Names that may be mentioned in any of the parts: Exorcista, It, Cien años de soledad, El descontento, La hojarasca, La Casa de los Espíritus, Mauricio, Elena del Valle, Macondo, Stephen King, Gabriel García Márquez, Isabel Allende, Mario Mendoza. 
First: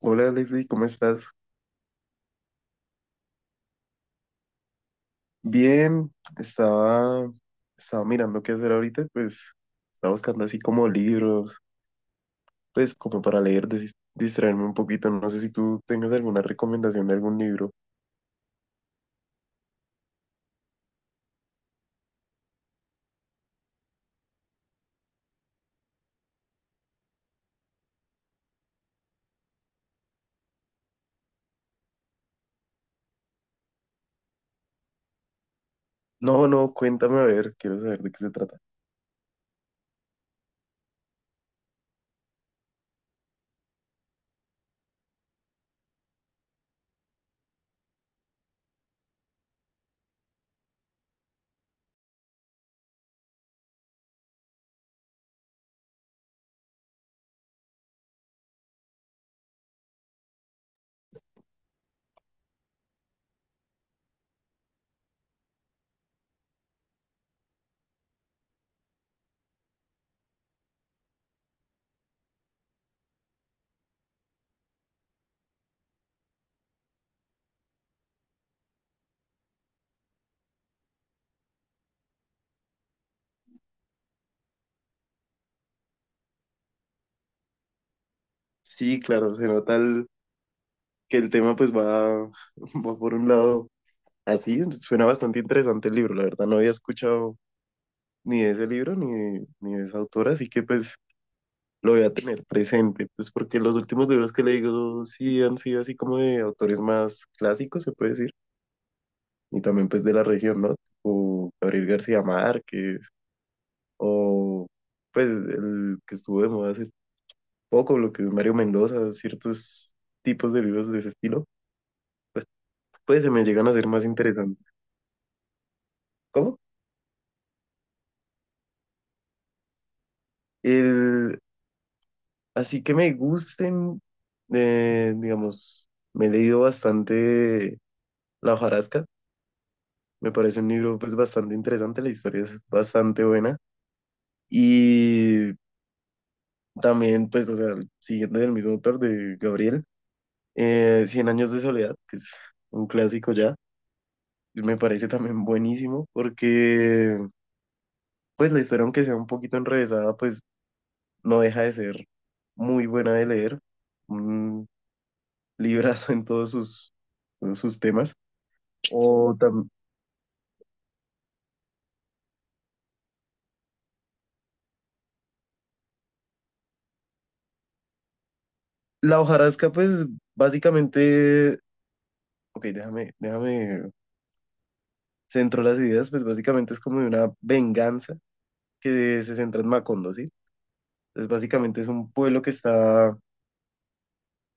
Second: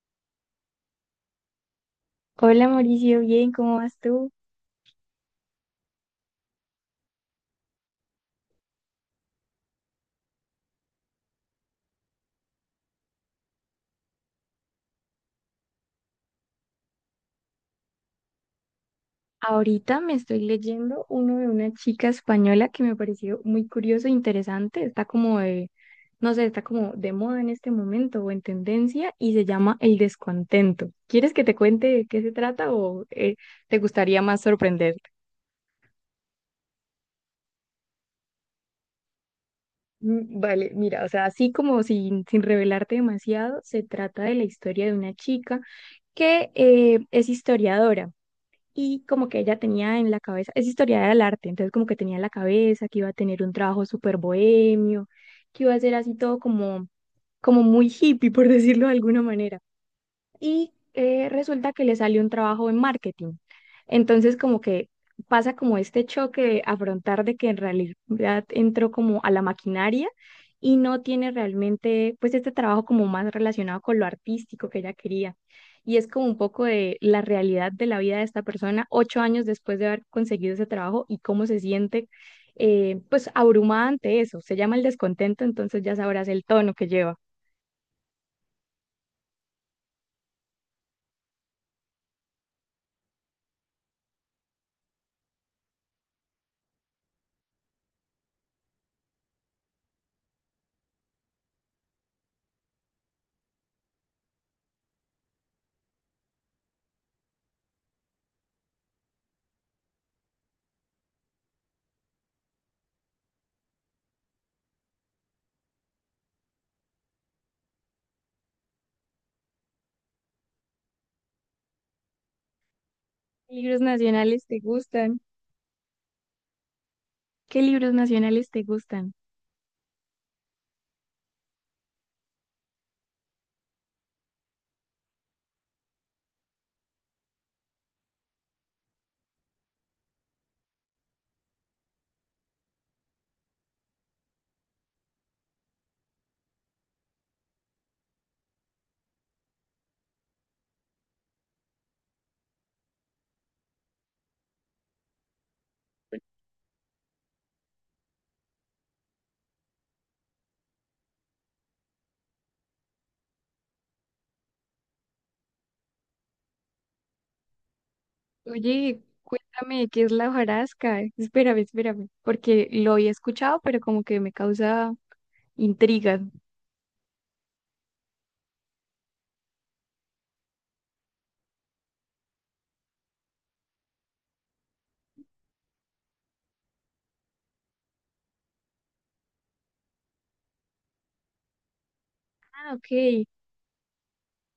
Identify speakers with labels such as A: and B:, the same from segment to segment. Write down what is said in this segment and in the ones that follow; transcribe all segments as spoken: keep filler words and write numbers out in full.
A: Hola Leslie, ¿cómo estás?
B: Hola Mauricio, bien, ¿cómo vas tú?
A: Bien, estaba, estaba mirando qué hacer ahorita. Pues estaba buscando así como libros, pues como para leer, desis- distraerme un poquito. No sé si tú tengas alguna recomendación de algún libro.
B: Ahorita me estoy leyendo uno de una chica española que me pareció muy curioso e interesante. Está como de, no sé, está como de moda en este momento o en tendencia y se llama El descontento. ¿Quieres que te cuente de qué se trata o eh, te gustaría más sorprenderte?
A: No, no, cuéntame a ver, quiero saber de qué se trata.
B: Mm, vale, mira, o sea, así como sin, sin revelarte demasiado, se trata de la historia de una chica que eh, es historiadora. Y como que ella tenía en la cabeza, es historiadora del arte, entonces como que tenía en la cabeza que iba a tener un trabajo súper bohemio, que iba a ser así todo como, como muy hippie, por decirlo de alguna manera y eh, resulta que le salió un trabajo en marketing. Entonces, como que pasa como este choque de afrontar de que en realidad entró como a la maquinaria y no tiene realmente pues este trabajo como más relacionado con lo artístico que ella quería. Y es como un poco de la realidad de la vida de esta persona ocho años después de haber conseguido ese trabajo y cómo se siente, eh, pues abrumada ante eso. Se llama el descontento, entonces ya sabrás el tono que lleva.
A: Sí, claro, se nota el- que el tema pues va, va por un lado así. Suena bastante interesante el libro, la verdad no había escuchado ni de ese libro ni, ni de esa autora, así que pues lo voy a tener presente. Pues porque los últimos libros que he leído sí han sido así como de autores más clásicos, se puede decir, y también pues de la región, ¿no? O Gabriel García Márquez, o pues el que estuvo de moda hace poco, lo que es Mario Mendoza, ciertos tipos de libros de ese estilo, pues, pues se me llegan a
B: ¿Libros
A: ser más
B: nacionales te
A: interesantes.
B: gustan?
A: ¿Cómo?
B: ¿Qué libros nacionales te gustan?
A: El, así que me gusten, eh, digamos, me he leído bastante La hojarasca. Me parece un libro pues bastante interesante, la historia es bastante buena. Y también pues, o sea, siguiendo del mismo autor de Gabriel, eh, Cien años de soledad, que es un clásico ya, me parece también buenísimo, porque pues la historia aunque sea un poquito enrevesada pues no deja de ser muy buena de leer, un librazo en todos sus, todos sus temas.
B: Oye,
A: O tam-
B: cuéntame qué es la hojarasca. Espérame, espérame, porque lo había escuchado, pero como que me causa intriga.
A: la hojarasca pues básicamente, ok, déjame, déjame centro las ideas. Pues básicamente es como de una venganza que se centra en Macondo, ¿sí? Entonces básicamente es un pueblo que
B: Ah,
A: está,
B: ok.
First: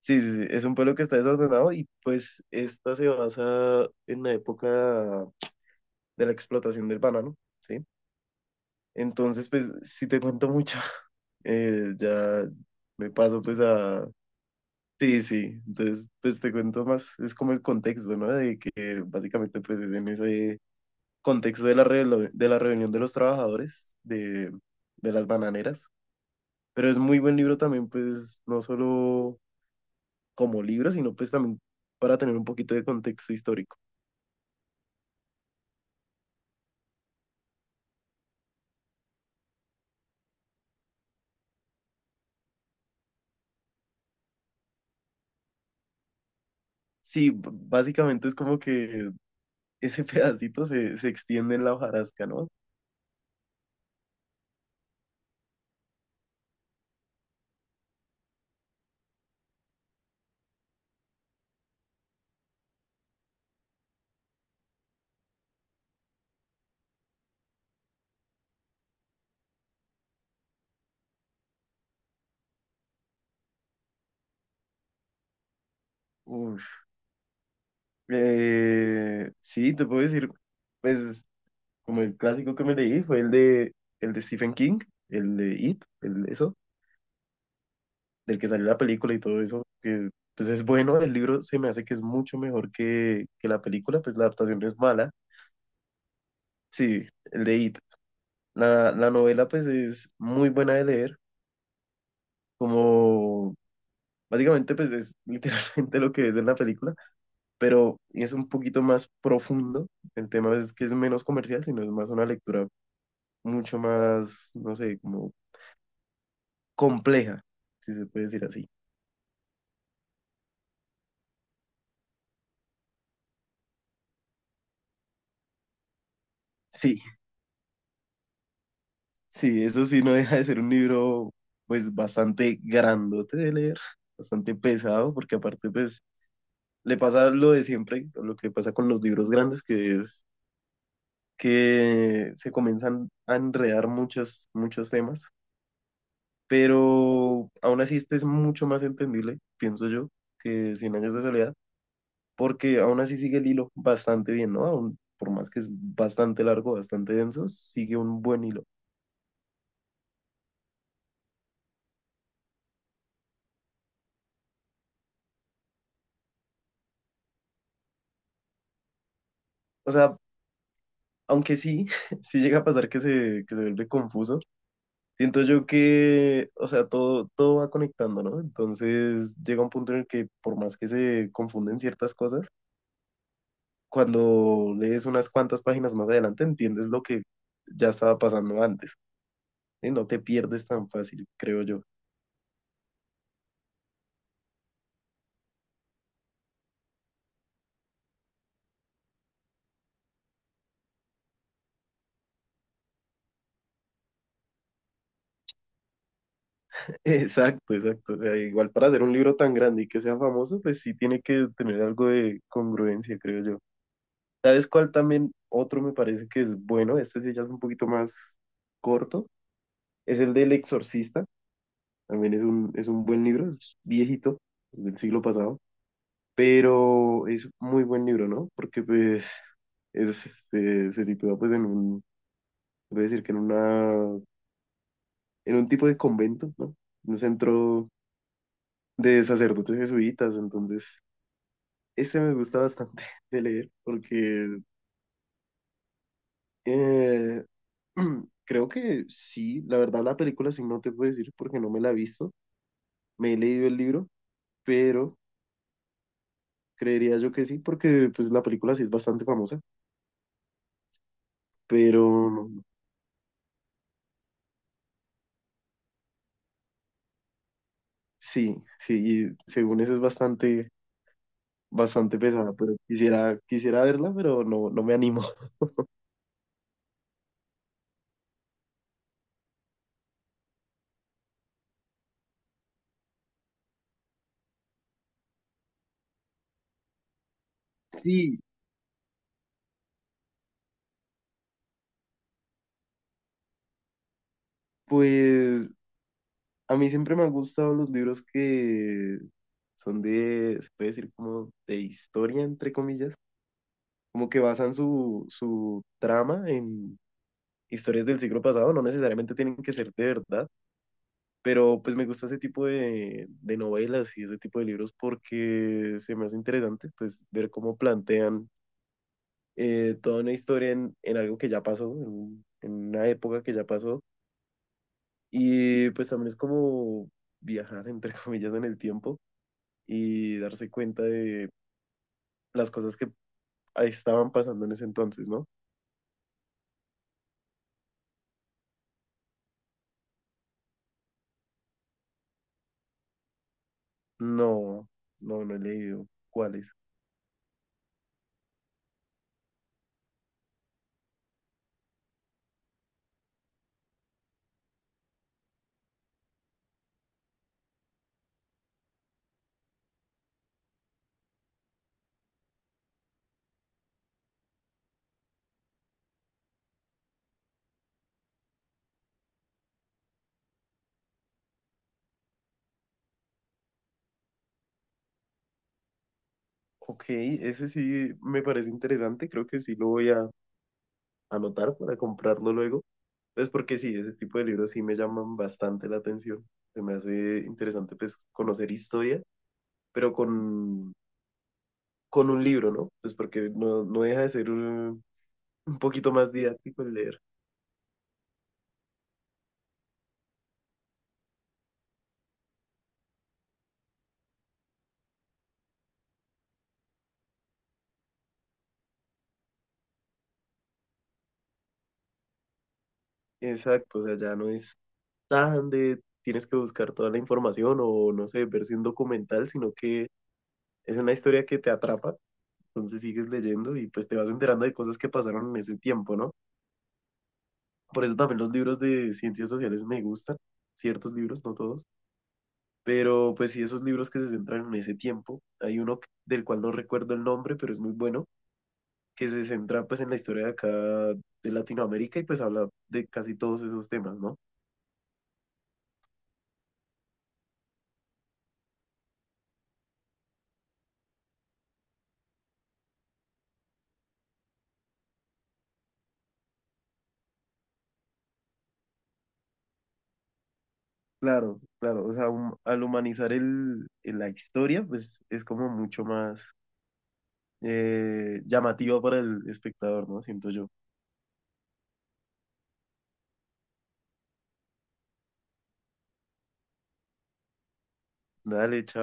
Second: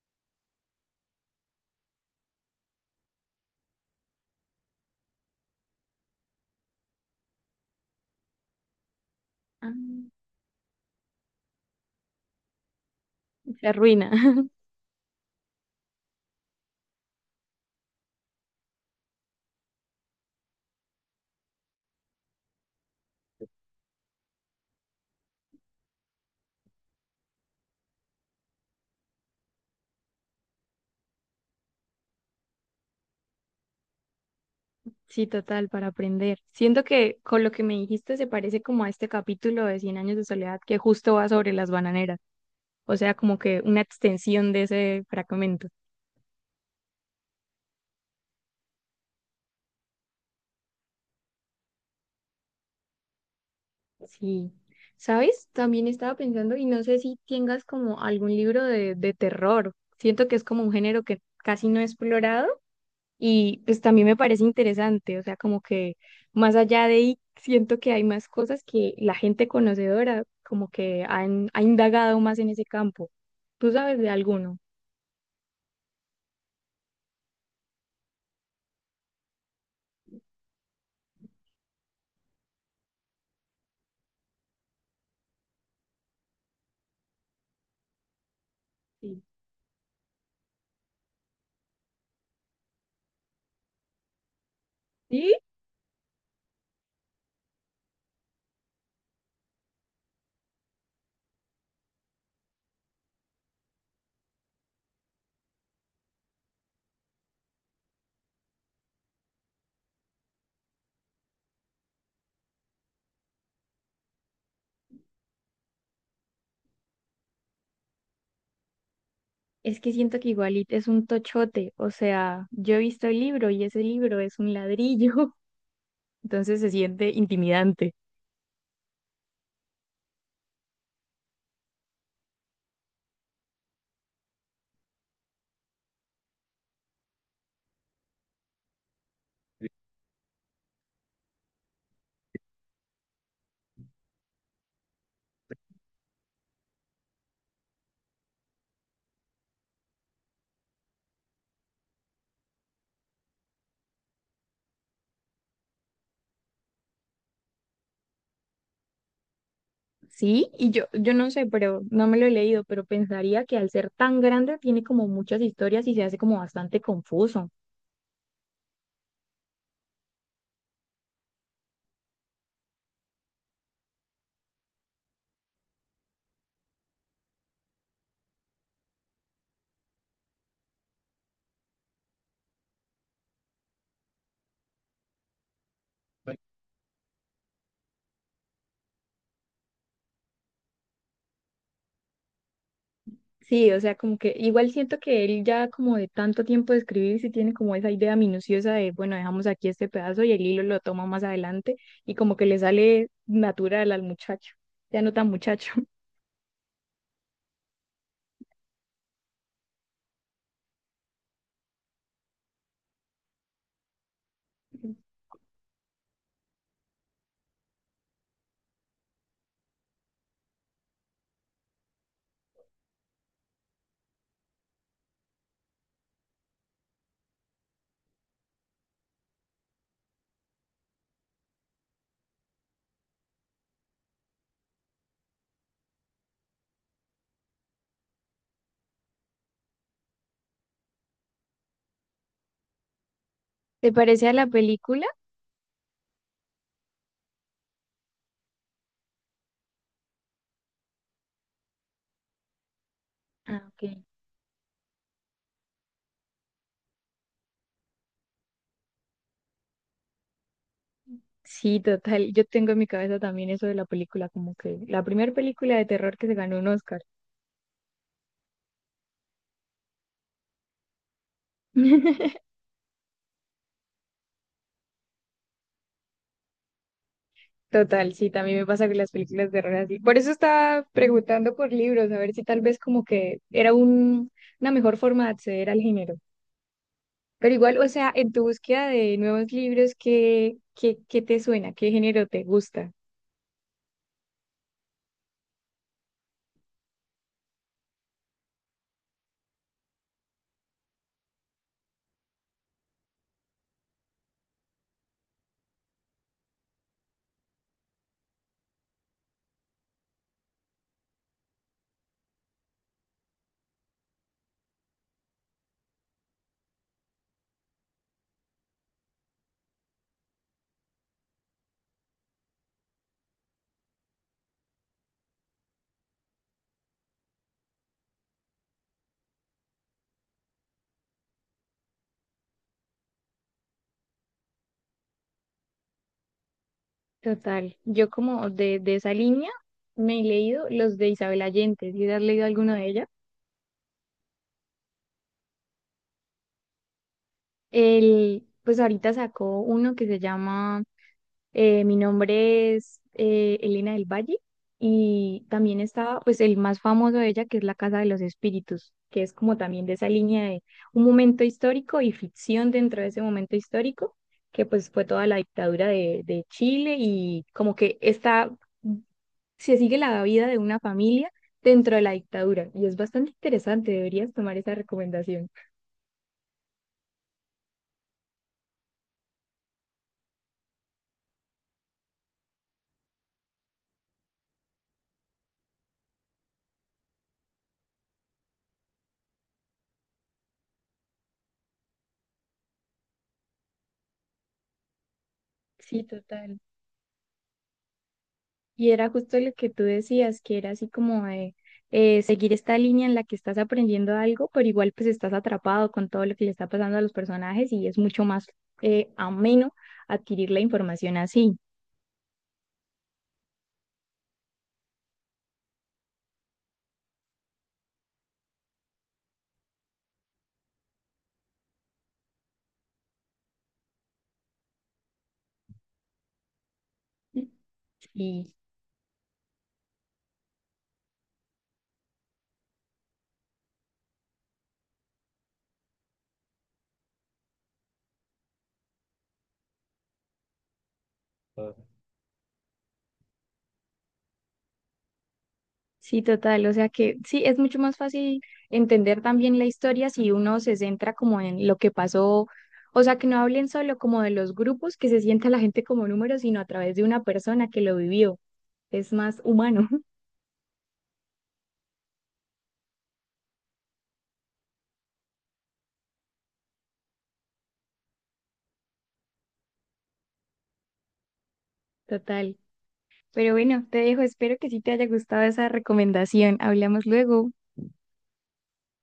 A: sí, sí, sí, es un pueblo que está desordenado, y pues esta se basa en la época de la explotación del banano, ¿sí? Entonces, pues
B: Ah,
A: si te cuento mucho, eh, ya me paso pues
B: se
A: a...
B: arruina.
A: Sí, sí, entonces pues te cuento más, es como el contexto, ¿no? De que básicamente pues es en ese contexto de la, relo- de la reunión de los trabajadores de, de las bananeras. Pero es muy buen libro también, pues no solo como libro, sino pues también para tener un poquito de contexto histórico.
B: Sí, total, para aprender. Siento que con lo que me dijiste se parece como a este capítulo de Cien años de soledad que justo va sobre las bananeras, o sea, como que una extensión de ese fragmento.
A: Sí, b- básicamente es como que ese pedacito se, se extiende en la hojarasca, ¿no?
B: Sí, ¿sabes? También estaba pensando y no sé si tengas como algún libro de, de terror. Siento que es como un género que casi no he explorado y pues también me parece interesante, o sea, como que más allá de ahí siento que hay más cosas que la gente conocedora como que han, ha indagado más en ese campo. ¿Tú sabes de alguno?
A: Uf. Eh, sí, te puedo decir, pues como el clásico que me leí fue el de, el de Stephen King, el de It, el, eso, del que salió la película y
B: Sí.
A: todo eso. Que pues es bueno, el libro se me hace que es mucho mejor que, que la película, pues la adaptación no es mala,
B: ¿Sí?
A: sí, el de It. La, la novela pues es muy buena de leer, como básicamente pues es literalmente lo que es en la película, pero es un poquito más profundo. El tema es que es menos comercial, sino es más una lectura mucho más, no sé, como compleja, si se puede decir así.
B: Es que siento que igualito es un tochote, o sea, yo he visto el libro y ese libro es un ladrillo, entonces se
A: Sí,
B: siente intimidante.
A: sí, eso sí no deja de ser un libro pues bastante grandote de leer, bastante pesado, porque aparte pues le pasa lo de siempre, lo que pasa con los libros grandes, que es que se comienzan a enredar muchos, muchos temas, pero aún así este es mucho más entendible, pienso yo, que Cien años de soledad, porque aún así sigue el hilo bastante bien, ¿no? Aún, por más que es bastante largo, bastante denso, sigue un buen hilo.
B: Sí, y yo, yo no sé, pero no me lo he leído, pero pensaría que al ser tan grande tiene como muchas historias y se hace como bastante confuso.
A: O sea, aunque sí, sí llega a pasar que se, que se vuelve confuso. Siento yo que, o sea, todo, todo va conectando, ¿no? Entonces llega un punto en el que por más que se confunden ciertas cosas, cuando lees unas cuantas páginas más adelante entiendes lo que ya estaba pasando antes. Y no te pierdes tan fácil, creo yo.
B: Sí, o sea, como que igual siento que él ya como de tanto tiempo de escribir, sí tiene como esa idea minuciosa de, bueno, dejamos aquí este pedazo y el hilo lo toma más adelante y como que le sale natural al muchacho, ya no tan muchacho.
A: Exacto, exacto. O sea, igual para hacer un libro tan grande y que sea famoso, pues sí tiene que tener algo de congruencia, creo yo. ¿Sabes cuál también otro me parece que es bueno? Este sí ya es un poquito más corto. Es el del Exorcista. También es un, es un buen libro, es viejito, es del siglo pasado. Pero es muy buen libro, ¿no? Porque pues es, este, se sitúa pues en un, voy a decir que en una, en un tipo de convento, ¿no? Un centro de sacerdotes jesuitas. Entonces, este me gusta bastante de leer
B: ¿Te parece a la
A: porque...
B: película?
A: Eh, creo que sí. La verdad la película sí no te puedo decir porque no me la he visto, me he
B: Ah,
A: leído el
B: ok.
A: libro, pero creería yo que sí porque pues la película sí es bastante famosa,
B: Sí,
A: pero
B: total. Yo tengo en mi cabeza también eso de la película, como que la primera película de terror que se ganó un Oscar.
A: sí, sí, y según eso es bastante, bastante pesada, pero quisiera, quisiera verla, pero no, no me animo.
B: Total, sí, también me pasa con las películas de horror así. Por eso estaba preguntando por libros, a ver si tal vez como que era un, una mejor forma de acceder al género. Pero igual, o sea, en
A: Sí,
B: tu búsqueda de nuevos libros, ¿qué, qué, qué te suena? ¿Qué género te gusta?
A: pues a mí siempre me han gustado los libros que son de, se puede decir como de historia, entre comillas, como que basan su, su trama en historias del siglo pasado, no necesariamente tienen que ser de verdad, pero pues me gusta ese tipo de, de novelas y ese tipo de libros porque se me hace interesante pues ver cómo plantean eh, toda una historia en, en algo que ya pasó, en, un- en una época que ya pasó, y pues también es como viajar entre comillas en el tiempo y darse cuenta de las cosas que ahí estaban pasando en ese entonces, ¿no?
B: Total, yo como de, de esa línea me he leído los de Isabel Allende, ¿si has leído alguno de ella?
A: No, no, no he leído. ¿Cuáles?
B: El, pues ahorita sacó uno que se llama, Eh, mi nombre es eh, Elena del Valle, y también está pues el más famoso de ella que es La Casa de los Espíritus, que es como también de esa línea de un momento histórico y ficción dentro de ese momento histórico, que pues fue toda la dictadura de, de Chile y como que está, se sigue la vida de una familia dentro de la dictadura y es bastante interesante, deberías tomar esa recomendación.
A: Ok, ese sí me parece interesante, creo que sí lo voy a anotar para comprarlo luego. Pues porque sí, ese tipo de libros sí me llaman bastante la atención. Se me hace interesante pues conocer historia, pero con, con un libro, ¿no? Pues porque no, no deja de ser un, un
B: Sí,
A: poquito más
B: total.
A: didáctico el leer.
B: Y era justo lo que tú decías, que era así como de, eh, seguir esta línea en la que estás aprendiendo algo, pero igual pues estás atrapado con todo lo que le está pasando a los personajes y es mucho más eh, ameno adquirir la información así.
A: Exacto, o sea, ya no es tan de tienes que buscar toda la información o no sé, verse un documental, sino que es una historia que te atrapa. Entonces sigues leyendo y pues te vas enterando de cosas que pasaron en ese tiempo, ¿no? Por eso también los
B: Sí,
A: libros de ciencias sociales me gustan, ciertos libros, no todos, pero pues sí, esos libros que se centran en ese tiempo. Hay uno que- del cual no recuerdo el nombre, pero es muy bueno, que se centra pues en la historia de acá de Latinoamérica, y pues habla de casi todos esos temas, ¿no?
B: sí, total. O sea que sí, es mucho más fácil entender también la historia si uno se centra como en lo que pasó. O sea, que no hablen solo como de los grupos, que se sienta la gente como números sino a través de una persona que lo vivió. Es más humano,
A: Claro, claro, o sea, hum- al humanizar el, el- la historia, pues es como mucho más eh, llamativo para el espectador, ¿no? Siento yo.
B: total. Pero bueno, te dejo, espero que sí te haya gustado esa recomendación. Hablamos luego.
A: Dale, chao.